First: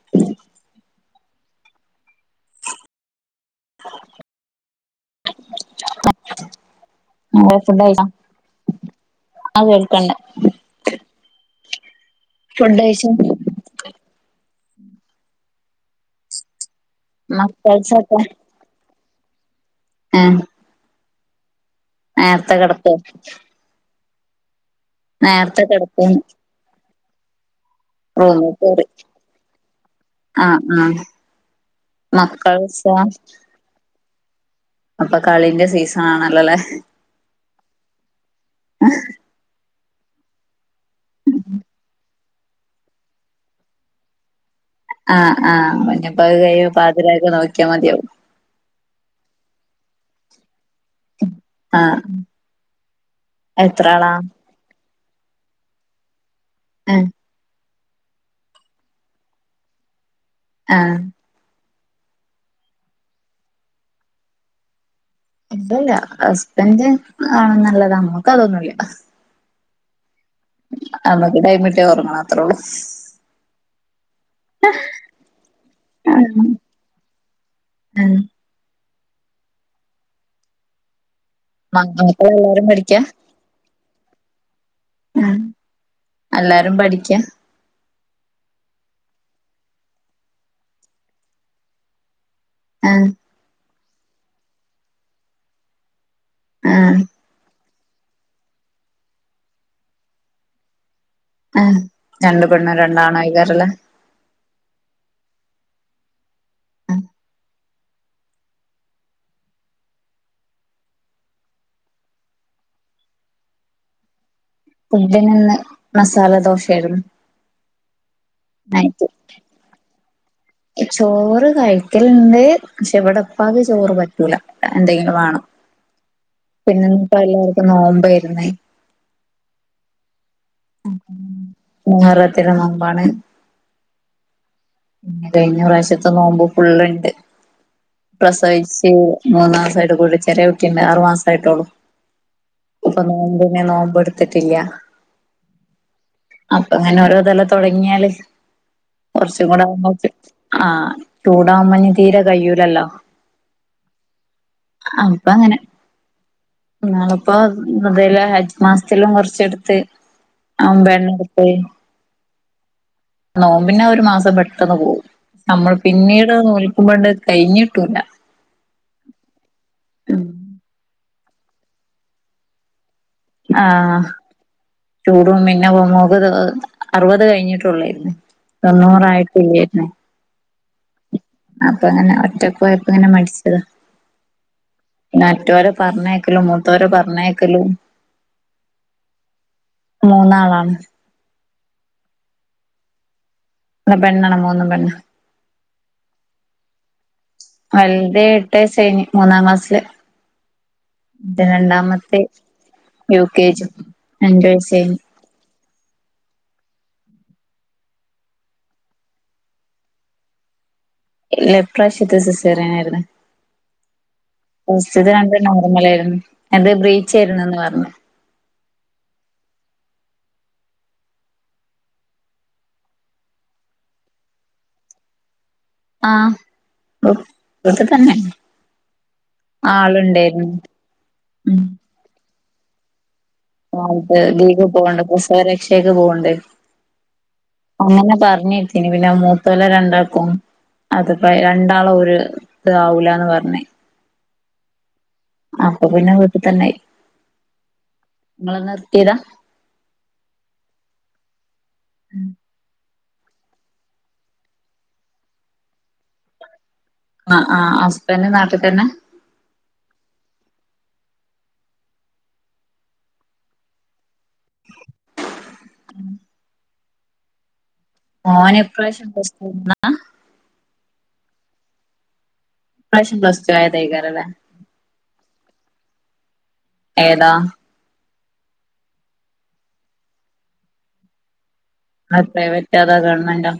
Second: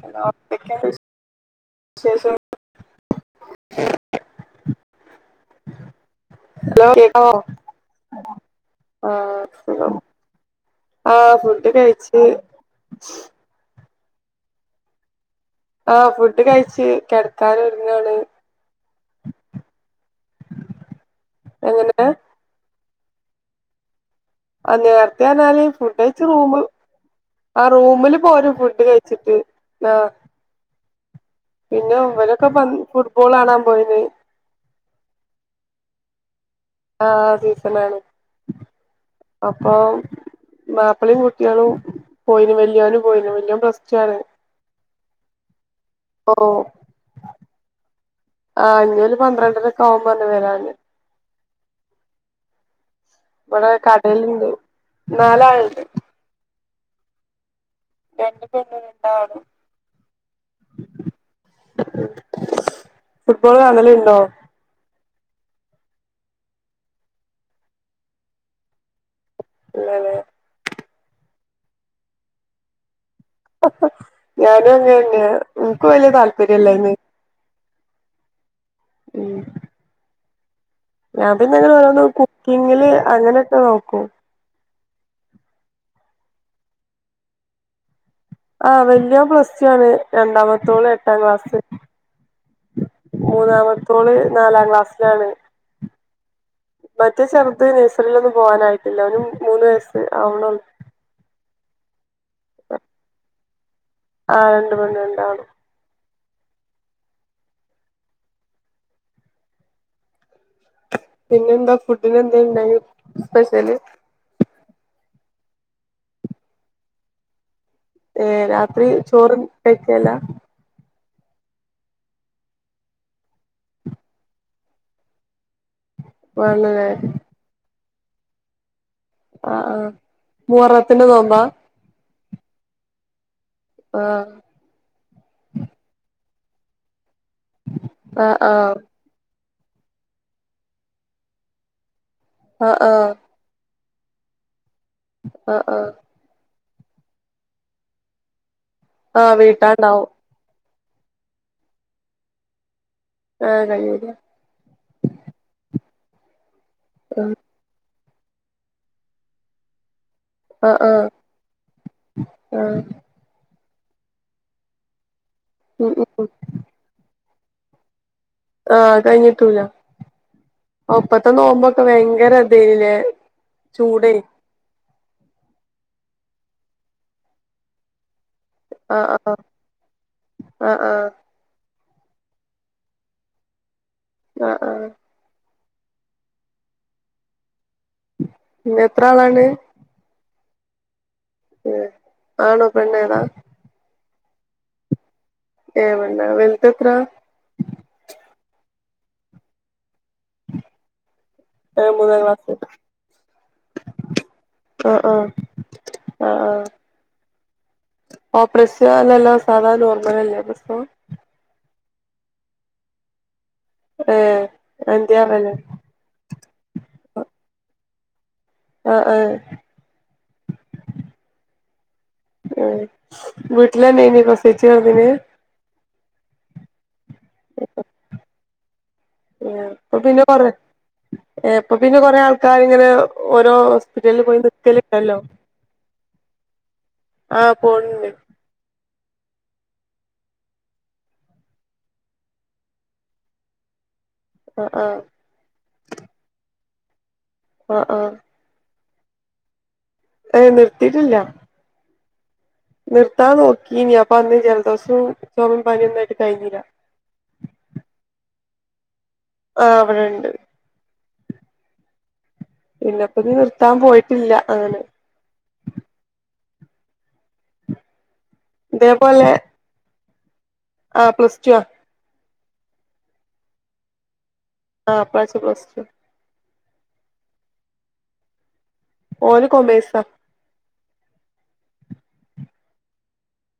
Hello എന്തൊക്കെയുണ്ട് വിശേഷം hello കേക്കാവോ ഫുഡ് കഴിച്ചോ ആഹ് ആ സുഖം കേൾക്കണ്ട് ആഹ് ഫുഡ് കഴിച്ച് ഫുഡ് കഴിച്ചു ആഹ് ഫുഡ് കഴിച്ച് കിടക്കാനൊരുങ്ങാണ് മക്കൾസൊക്കെ ഹേ എങ്ങനെ നേര്ത്തെ കിടക്കെ അ നേരത്തെന്നാല് കിടക്കുന്ന് ഫുഡയ്ച്ച് റൂമ് അ റൂമില് റൂമിൽ പോരും ഫുഡ് കേറി കഴിച്ചിട്ട് അ ആഹ് ആഹ് പിന്നെ ഇവരൊക്കെ പൻ മക്കൾസോ ഫുട്ബോളാണാൻ പോയിന് അപ്പൊ കളിന്റെ സീസണല്ലോലേ? ആ സീസണാണ് അപ്പൊ മാപ്പളീം കുട്ടിയളും പോയിന് വല്യാനും പോയിന് വല്യോൻ പ്ലസ്ടോണ്. അ അ ഇനിപ്പ ത് കയൊപ്പോതിരക്ക് നോക്കിയാ മതിയാവും. ആഹ് ഇനി ഓല് പന്ത്രണ്ടരൊക്കെകുമ്പോ വരാന്. അ ഇവടെ കടല്ണ്ട് നാലൾ ണ്ട് മ് രണ്ട് പെണ്ണും രണ്ടാനും ആ ഫുട്ബോള് കാണല്ണ്ടോ? ഇപ്പ ഇല്ല ഹസ്ബൻഡ് കാണുന്നല്ലാതെ മ്മക്കതൊന്നുല്ല. ഇല്ലലേ? അമ്മക്ക് ടൈമിട്ട്യ ഒർങ്ങണം അത്രള്ളൂ. ഞാനും അങ്ങനെ തന്നെയാ നിക്ക് വല്യ ആഹ് താത്പര്യമില്ലന്ന്. ആഹ് മ്. ഞാൻ പിന്നെങ്ങനൊരോന്ന് മക്കളെല്ലാരും കുക്കിങ്ങില് പഠിക്കാ അങ്ങനൊക്ക നോക്കും. മ് എല്ലാരും പഠിക്ക? ആ വല്യോൻ പ്ലസ്ടുആണ് രണ്ടാമത്തോള് എട്ടാം ക്ലാസ്. ആഹ് മൂന്നാമത്തോള് നാലാം ക്ലാസ്സിലാണ്. ആഹ് മറ്റേ ചേർത് നഴ്സറിലൊന്നും പോവാനായിട്ടില്ല ഓന് മൂന്ന് വയസ്സ് ആവ്ണ ആ രണ്ട് പെണ്ണും രണ്ടാണയ്കാരംലേ? ആഹ് രണ്ട് പെണ്ണും രണ്ടാണും പിന്നെന്താ ഫുഡിനെന്താണ്ടയന് സ്പെഷ്യല്? ഫുഡിനിന്ന് മസാല ദോശായിരുന്നു. ഏ രാത്രി ചോറും കഴിക്കിയേല്ല ചോറ് കഴിക്കലുണ്ട് ക്ഷെ ഇവിടെപ്പാക്ക് ചോറ് പറ്റൂല എന്തെങ്കിലും വാണം. വേണല്ലേ പിന്നെന്ന്പ്പല്ലാവർക്കും നോമ്പയ്രുന്നേ. ആ ആ മുഹറത്തിന്റെ നോമ്പാ? ത്തിന്റെ നോമ്പാണ്. ആ പിന്നെ കഴിഞ്ഞ പ്രാവശ്യത്തെ നോമ്പ് ഫുള്ളുണ്ട് ആഹ് പ്രസവിച്ച് ആഹ് മൂന്നാ സമായിട്ട് കുളിച്ചെറെ വെക്കണ്ട് ആറു മാസമായിട്ടുള്ളൂ ആഹ് ഇപ്പൊ നോമ്പന്നെ നോമ്പ് കൊട്ത്തിട്ടില്ല. ആ ആ. അപ്പൊങ്ങനെ ഓരോതല തൊടങ്ങിയാല് ആഹ് വീട്ടാണ്ടാവും [unintelligible] ആ ചൂടാവുമ്പോ തീരെ കഴൂലല്ലോ. ആ കഴിയൂല. അപ്പൊങ്ങനെ ആഹ് ന്നാളിപ്പോ ദിൽഹിജ് മാസത്തിലും കൊറച്ച്ട്ത്ത്. അമ്പണ്ണട്ത്തു. ആ നോമ്പന്നെരു മാസം പെട്ടെന്ന് പോവും നമ്മള് ഉം ഉം പിന്നീട് നോൽക്കുമ്പോണ്ട് കഴിഞ്ഞിട്ടൂല. ആ കഴിഞ്ഞിട്ടൂല അപ്പത്തെ നോമ്പോക്കെ ഭയങ്കര ഇതേന്ലേ. ആഹ് ചൂടും പിന്നെ അറുപത് അറുപത് കഴിഞ്ഞിട്ടുള്ളായിരുന്നു തൊണ്ണൂറായിട്ടില്ല ആ ആ അപ്പൊ അങ്ങനെ ഒറ്റക്കയപ്പങ്ങനെ മടിച്ചതാ ആ ആ പർഞ്ഞേക്കലും മൂത്തവരെ പർഞ്ഞേക്കലും എത്രയാളാണ് ആ ഉ ആണോ പെണ്ണോ ഏതാ പെണ്ണാണ് മൂന്നും പെണ്ണാ [inaudible] വലുത് ഏട്ട് വയസ്സ് മൂന്നാം ക്ലാസിൽ [inaudible] ൻ്റെ ഏഹ് രണ്ടാമത്തെ മൂന്നാം ക്ലാസ് യു കേ ജി അഞ്ചു വയസായി ആ ആ ഓ പ്രസവം അല്ലല്ലോ സാധാ നോർമൽ അല്ലേ പ്രസവം ഇല്ല ഈ പ്രാവശ്യത്തെ സിസേറിയാനായിരുന്നു ഏഹ് ഫസ്റ്റെത്തെ രണ്ടും അന്ത്യാറല്ലേ നോർമലായിരുന്നു അത് ബ്രീച്ച യിരുന്നു അന്ന് പർഞ്ഞെ ആ ആ വീട്ടിൽ പ്രസവിച്ച് കിടന്നേന് ആ വീട്ടിൽ തന്നെ ആ ഇപ്പൊ പിന്നെ ആളുണ്ടായിരുന്നു കൊറേ ഏ ഇപ്പൊ പിന്നെ കൊറേ ആൾക്കാരിങ്ങനെ ഓരോ ഹോസ്പിറ്റലിൽ പോയി പോകണ്ട് നിക്കല്ണ്ടല്ലോ പ്രസവരക്ഷ പോണ്ട ആഹ് പോണ്ണ്ട് അങ്ങനെ പറഞ്ഞിട്ടീന് പിന്നെ മൂത്തോല്ല രണ്ടാൾക്കും അതപ്പ രണ്ടാളും ഒരു ഇതാവൂലാന്ന് പറഞ്ഞേ ആ ആ അപ്പോ പിന്നെ വീട്ടിൽ തന്നെയായി ആ ആ ഏതാ ഏ നിർത്തിട്ടില്ല [inaudible] നിർത്താ നോക്കിനി അപ്പൊ അന്ന് ജലദോഷും ചൊ മിം പനിന്നൊയിട്ട് കഴിഞ്ഞില്ല ആ ആ ഹസ്ബൻന്റെ നാട്ടിൽ തന്നെ ആ ഇവടെണ്ട് പിന്നെപ്പ നീ നിർത്താൻ പോയിട്ടില്ല അങ്ങനെ ആ ഓനി പ്രാവശ്യം ഇതേപോലെ പ്ലസ് വണ്ണാ ആ പ്ലസ്റ്റടുവാ ഈ പ്രാവശ്യം പസ്ലടു വസ്തു ആയതായിരിക്കുല്ലേ ആ പ്ലസ്ടു ഏതാ ഓൻ കൊമേസാ അ പ്രൈവറ്റ് അതാ ഗവൺമെന്റാ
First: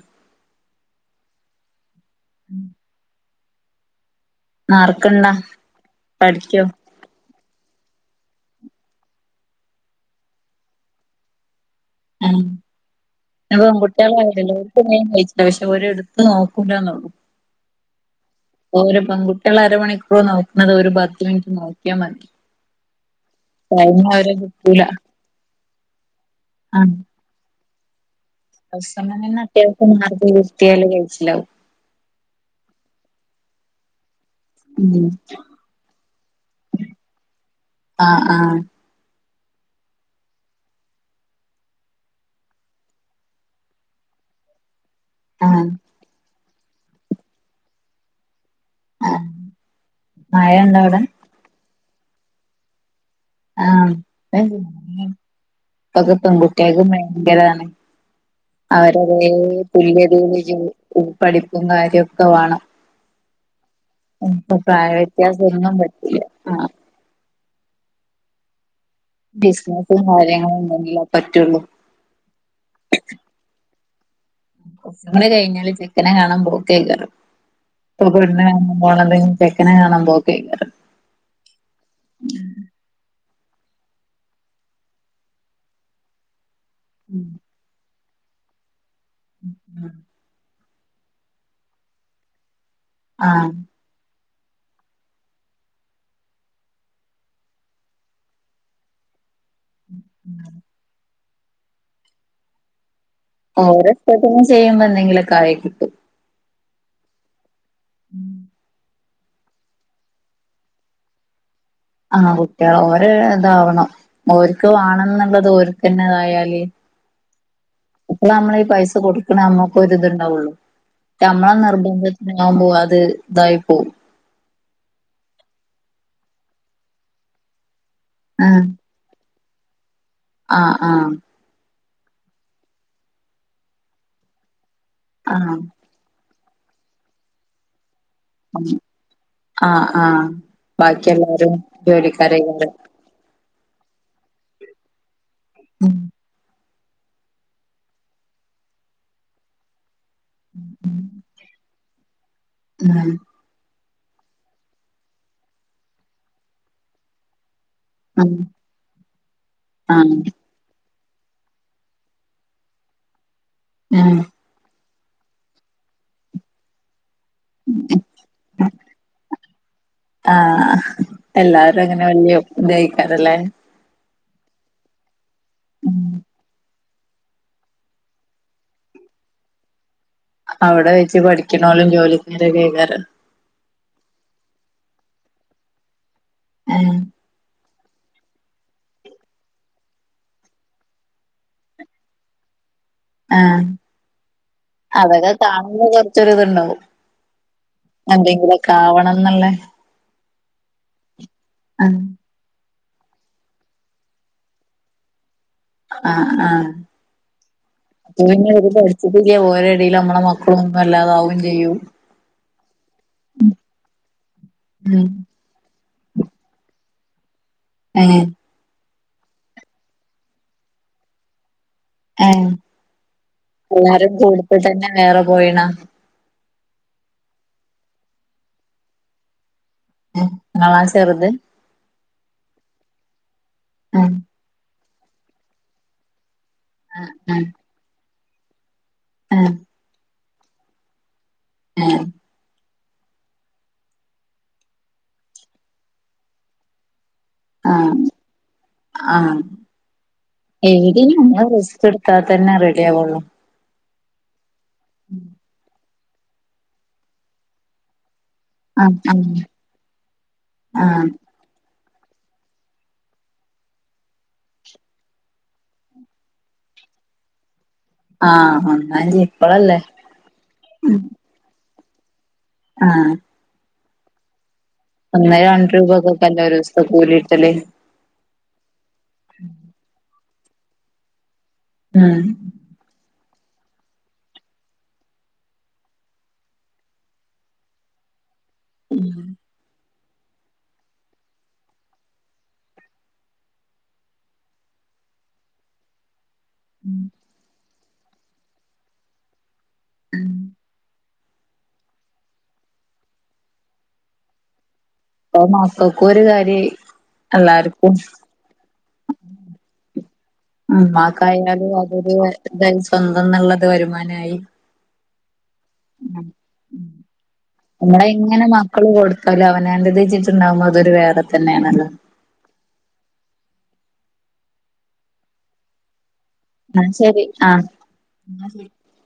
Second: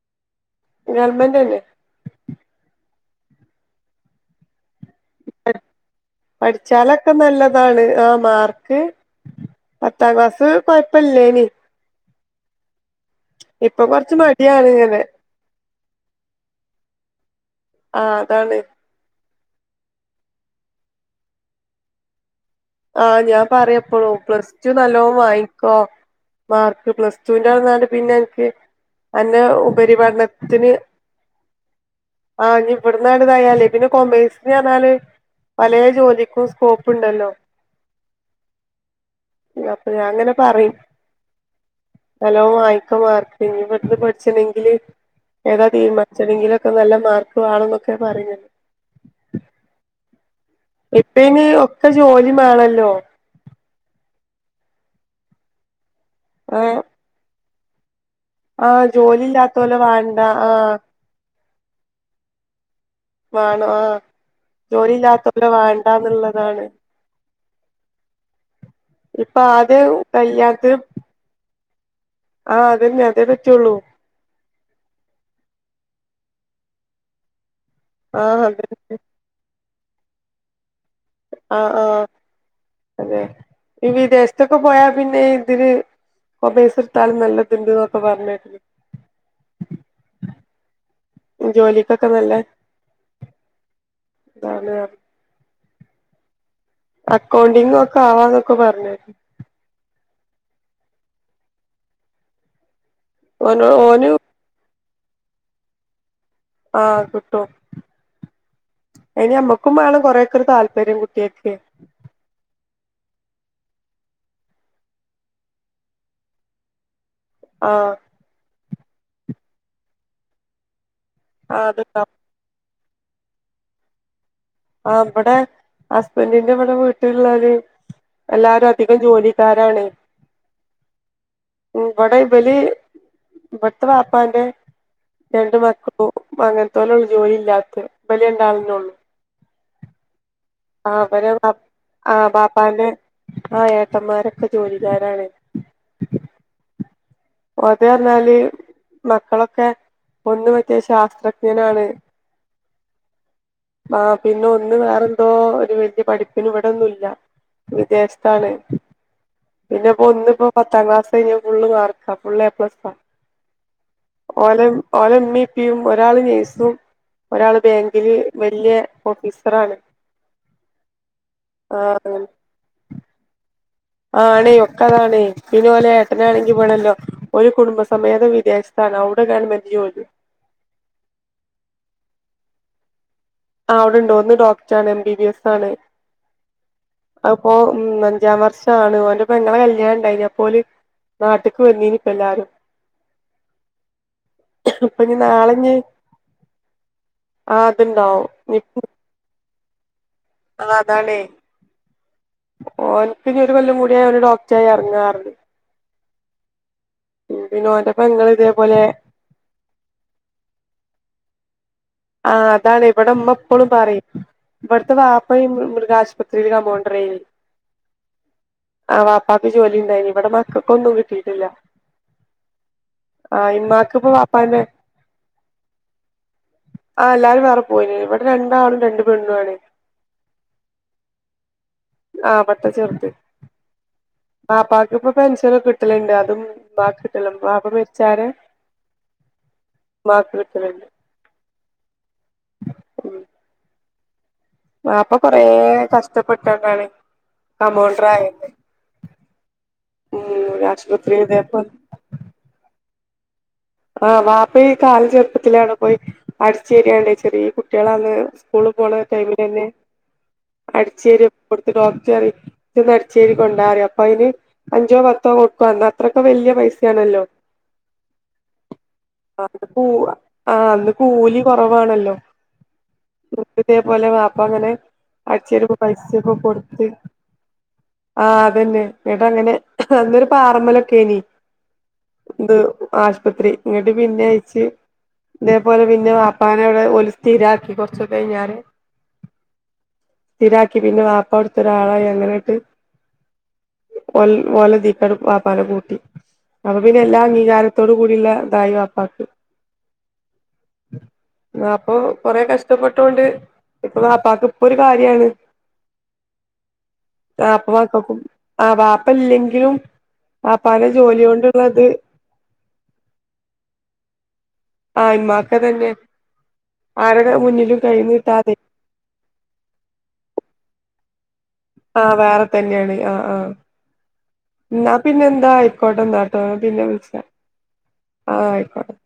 ഗവൺമെൻ്റ് ഉം [inaudible] [unintelligible] പഠിക്കോ പഠിച്ചാലൊക്കെ നല്ല ആണ് ആ മാർക്ക് പത്താം ക്ലാസ്സ് കൊഴപ്പല്ലേനി ഉം അ കൊറച്ച് പെൺകുട്ട്യേളായ ത്യല്ലൊ മടിയാണ് ഓൽക്ക് ഇങ്ങനെ മേം കയ്ച്ചിലാവും [inaudible] [inaudible] ഒരിട്ത്ത് നോക്കൂല്ല ന്നൊള്ളു ആ അതാണ് [inaudible] അരമണിക്കൂറ് നോക്ക്ണത് ഒരു പത്ത് മിനിറ്റ് നോക്ക്യാമതി ആഹ് ഞാൻ പറയ്പ്പളും പ്ലസ് ടു കിട്ടൂല നല്ലോണം വാങ്ങിക്കോ ആ മാർക്ക് പ്ലസ് റ്റുന്റെ ന്നാല് പിന്നെനിക്ക് ഫസ്റ്റ് സെമ്മിന് തന്നെ അന്നെ അത്യാവശ്യം മാർക്ക് ഉപരിപഠനത്തിന് കിട്ടിയാല് കഴിച്ചിലാവും ആഹ് ഇനി ഇവിടുന്നങ്ങ്ട് ഇതായാലെ പിന്നെ കൊമേഴ്സ്ന്ന് ‌ പറഞ്ഞാല് ഉം പലേ ജോലിക്കും സ്കോപ്പ് ഉണ്ടല്ലോ ആഹ് ആഹ് അപ്പൊ ഞാൻ ങ്ങനെ പറയും നല്ലോം വാങ്ങിക്ക് മാർക്ക് ഇനി ഇവിടു പഠിച്ച്ണെങ്കില് ആ ഏതാ തീരുമാനിച്ചതെങ്കിലുംഒക്കെ നല്ല മാർക്ക് വാണം എന്നൊക്കെയ പറഞ്ഞത് മയ ണ്ടോ അവ്ടെ ഇപ്പം ജോലി മേണല്ലോ ആഹ് ഇപ്പ ഏഹ് പെൺകുട്ടിയക്കും ഭയങ്കരാണെ ആഹ് അവരതേ ജോലി ഇല്ലാത്തോലെ വാണ്ട തുല്യതയിൽ ജോ ആഹ് പഠിപ്പും കാര്യക്കെ വാണം വാണം ആഹ് പ്പ ജോലി പ്രായവ്യത്യാസം ഇല്ലാത്തോലെ ഒന്നും പറ്റില്ല വാണ്ടാന്ന്ള്ളതാണ് ആഹ് ഇപ്പൊ ആദ്യ ബിസ്നസും കാര്യങ്ങളും കല്യാണത്തിന് ഒണ്ടങ്കില്ലേ പറ്റുള്ളൂ ആഹ് അതന്നെ അതേ പറ്റുള്ളൂ കുറച്ചും കൂടെ കഴിഞ്ഞാല് ചെക്കനെ കാണാൻ പോക്കയിക്കാരം ഇപ്പൊ പെണ്ണു ആഹ് കാണാൻ അതന്നെ പോണത് ഇനി ചെക്കനെ കാണാൻ പോക്കായിക്കാരം ആഹ് ആഹ് അതെ ഈ വിദേശത്തൊക്കെ പോയാൽ പിന്നെ ഇതില് പ്പ പൈസ എടുത്താലും നല്ലത്ണ്ട് പറഞ്ഞു ഇപ്പ പറഞ്കേട്ട് ഉം ഉം ജോലിക്കൊക്കെ നല്ല ആഹ് അതെയോ അക്കൗണ്ടിങ്ങ് ഒക്കെ ആവാന്നൊക്കെ പറഞ്ഞാരുന്നു ഓന് ഓരോ ഓന് സ്ഥലത്തുനും ചെയ്യുമ്പോ എന്തെങ്കിലുംക്കെ ആയി കിട്ടും ആഹ് ക് ട്ടും ഉം ഇനി അമ്മക്കും വേണം കൊറെയൊക്കെ ഒര് താല്പര്യം കുട്ടിയക്കെ ആഹ് കുട്ടികള് ഓര് ഇതാവണം ഓര്ക്ക് വേണംന്ന്ള്ളത് ഓര്ക്ക് തന്നെ ഇതായല് ആഹ് അപ്പളാ നമ്മളീ പൈസ കൊടുക്കണ ഞമ്മക്ക് ഒര് ഇത്ണ്ടാവൊള്ളു ഞമ്മളെ ആഹ് അത്ണ്ടാവും നിർബന്ധത്തിനാമ്പോ അത് ഇതായി പോവും ആ ഇബടെ ടഹസ്ബന്റിന്റെ ഇവ്ടെ വീട്ടിലുള്ളര് എല്ലാരും അധികം ജോലി ക്കാരാണെ ആഹ് ആഹ് ഇവ്ടെ ഇബലി ഇവിടുത്തെ വാപ്പാന്റെ രണ്ട് ആഹ് മക്കളും പ്പ അങ്ങനത്തോലുള്ളു ജോലി ഇല്ലാത്ത ഇബല് ഉം രണ്ടാളന്നെ ഒള്ളൂ ആഹ് ആഹ് ബാക്കി എല്ലാരും ജോലിക്കാരയിരിക്കുംലെ ആ ഏട്ടൻ മാരൊക്കെ ജോലിക്കാരാണെ ഉം ഓൽദേ പറഞ്ഞാല് മക്കളൊക്കെ ഒന്ന് മറ്റേ ശാസ്ത്രജ്ഞനാണ് ഉം ആ പിന്നെ ഒന്ന് വേറെ എന്തോ ഒരു വലിയ പഠിപ്പിന് ഇവിടെന്നുഇല്ല ഉം വിദേശത്താണ് പിന്നെ ഇപ്പോ ആഹ് ഒന്നിപ്പോ പത്താം ക്ലാസ് കഴിഞ്ഞു ഫുള്ള് മാർക്കാ ഫുൾ എ പ്ലസാ ഉം ഓല് ഓരോ ഇമ്മേം ഇപ്പേം ഒരാള് നേഴ്സും ഒരാള് ബാങ്കില് വല്യ ഓഫീസറാണ് എല്ലാവാരും അങ്ങനെ ആഹ് വല്യ ഇദായിക്കാരല്ലേ ആണേ ഒക്കെതാണേ പിന്നെ ഓലെ ഏട്ടനാണെങ്കി ഇവ്ടെ ഇല്ല ഓര് കുടുംബസമേതം വിദേശത്താണ് അവുടെ ഗവൺമെന്റ് ജോലി അവിടെ വെച്ച് പടിക്കനൊലും ജോലി തിരക്കയികാരം ആ അവിടെണ്ട ഒന്ന് ഡോക്ടറാണ് എം ബി ബസാണ് ഏഹ് അത്പ ഉം അഞ്ചം വർഷാൻ ഓന്റെ പെങ്ങളെ കല്ലിയാണം ഉണ്ടേനി അപ്പോല്.. നാട്ടിക്ക് വന്നീനിപ്പാല്ലാരും ങേ ഹ് ഇനി അതൊക്കെ നാളെഞ്ഞ് കാണുമ്പം കൊറച്ചൊരു ത്ണ്ടാവും.. ആഹ് ഇത്ണ്ടാവും ക്കാവണന്ന്ള്ള അ അതാണ് ഓന്ക്ക് ഒരു കൊല്ലംകൂടി കഴിഞ്ഞ ഡോക്ടറായി ഇറങ്ങറഹ്‌ജെ ഹ് അ ആ പിന്നെ ഓന്റെ പെങ്ങള് അപ്പം ഞ് ഓര് ഇതേപോലെ പഠിച്ചിട്ടില്ലേ ഓലെടേൽ ഞമ്മളെ മക്കള് ഒന്നെല്ലാതാവും ചെയ്യും ആ അതാണ് ഇവിടെ ഇമ്മ എപ്പളും പറിം ഇവിടെത്തെ ഉം വാപ്പയും മൃ മൃഗശുപത്രിലാണ് പോ.. ത്രേം ങേ അ വാപ്പാക് ജോലിണ്ടേനി ഇവിടെ മക്കക്കാന്നും കിട്ടീട്ടില്ല ങേ ഇപ്പോ എല്ലാരും കുടത്ത് വാപ്പാന്റെ തന്നെ വേറെ പൊയിനാ ആ എല്ലാരും വേറെ പോയീണ് ഇവിടെ രണ്ടാനും രണ്ട് പെണ്ണും ആണ് ങേ ങ്ങളാ ചെറുത് ആ ഇവിടെത്ത ചെറുത് ആഹ് ആ ഇപ്പാക്പ്പം പെൻഷനൊക്കെ കിട്ടലെണ്ട് അതും ഇപ്പകിട്ടാലും വാപ്പമരിച്ചാരെ ങേ മ്മാക് കിട്ടലെണ്ട് ങേ ഉം വാപ്പ കൊറേ. കസ്റ്റപ്പെട്ടണ്ട ണ് ആഹ് കമോൺട്രയിന്ന് എല്ലിങ്കിൽ ഇമ്മ റെസ്റ്റ് എടുത്തെങ്കിലും റെഡി ആവുള്ളു ആ വാപ്പേ ഈ കാല ചെറുപ്പത്തിലേ അവ്ടെ പോയി അടിച്ചേരെണ്ട് ചെറീ കുട്ടിലാണ് സ്കൂള് ആഹ് പോണ ആഹ് ടൈമിലെന്നെ ആഹ് അടിച്ചേരി കൊ ഡോ അടിച്ചെരി ഇജോന്ന് അടിച്ചേരി കൊണ്ടാറിം അപ്പയന് അഞ്ചോ പത്തോ കൊടുക്കും അന്നത്രകെ വലിയ പൈ സാണല്ലോ. ആഹ് ഒന്നാം തീ അങ്ങട് ഇപ്പളല്ലേ പോവാ അന്ന് കൂലി കൊറവാണല്ലോ ആ ഹ തെ പോലെ വാപ്പവരെ അടിച്ചേരിപ്പം പൈസക്കേ രൂപക്കൊക്കെല്ലേ ഒരൂസ്ത്തെ കൊടുത്ത് കൂലിട്ടല് ആ അതെന്നെ ഇവിടേങ്ങനെ അന്നൊരു പാറമ്മലോക്കെനി ഉം ത് ആസ്പത്രി ഇങ്ങട്ട് പിന്നെയ്ച്ച ഇതേപോലെ പിന്നെ വാപ്പാനെ ഇവിടെ ഒരു സ്ഥിരാക്കി കുറച്ചൊ കെഴിഞ്ഞാൻ ഉം സ്ഥിരാക്കി പിന്നെ വാപ്പ അവിടെതെ ഒരാളായി അങ്ങനെകെ ഓല് ഓലതീക് വാപ്പാനെ കൂട്ടി അപ്പപ്പിന്നെ എല്ലാ വികാരത്തോടയി വാപ്പാക് അ അപ്പം കൊറേ കസ്റ്റപ്പെട്ടോണ്ട് ഇപ്പ വാപ്പാക്.. ഇപ്പൊ മക്കക്കൊരു കാര്യയി ആ ഇപ്പ മക്കകും ആ വാപ്പല്ലെങ്കിലും വാപ്പാന്റെ ജോലിണ്ട്ള്ളത് എന്തായാലും സ്വന്തന്ന്ള്ളത് വരുമാനായി ആ ഇമ്മാകത് ന്നെണ് ഉം ആരെ ക മുന്നിലും കൈ നീട്ടാതെ താലും അവനാന്റെത് ച്ട്ട് ഇണ്ടാവുമ്പം അതൊരു വേറെ.. തന്നെയാണല്ലോ. ആ വേറെ തന്നെണ് അ ആ ഇന്നാ പിന്നെന്താ ഐകോട്ടെന്നാല് ആാ പിന്നെ എന്നാ [unintelligible] ശരി ആാ ആഹ്. ആയിക്കോട്ടെ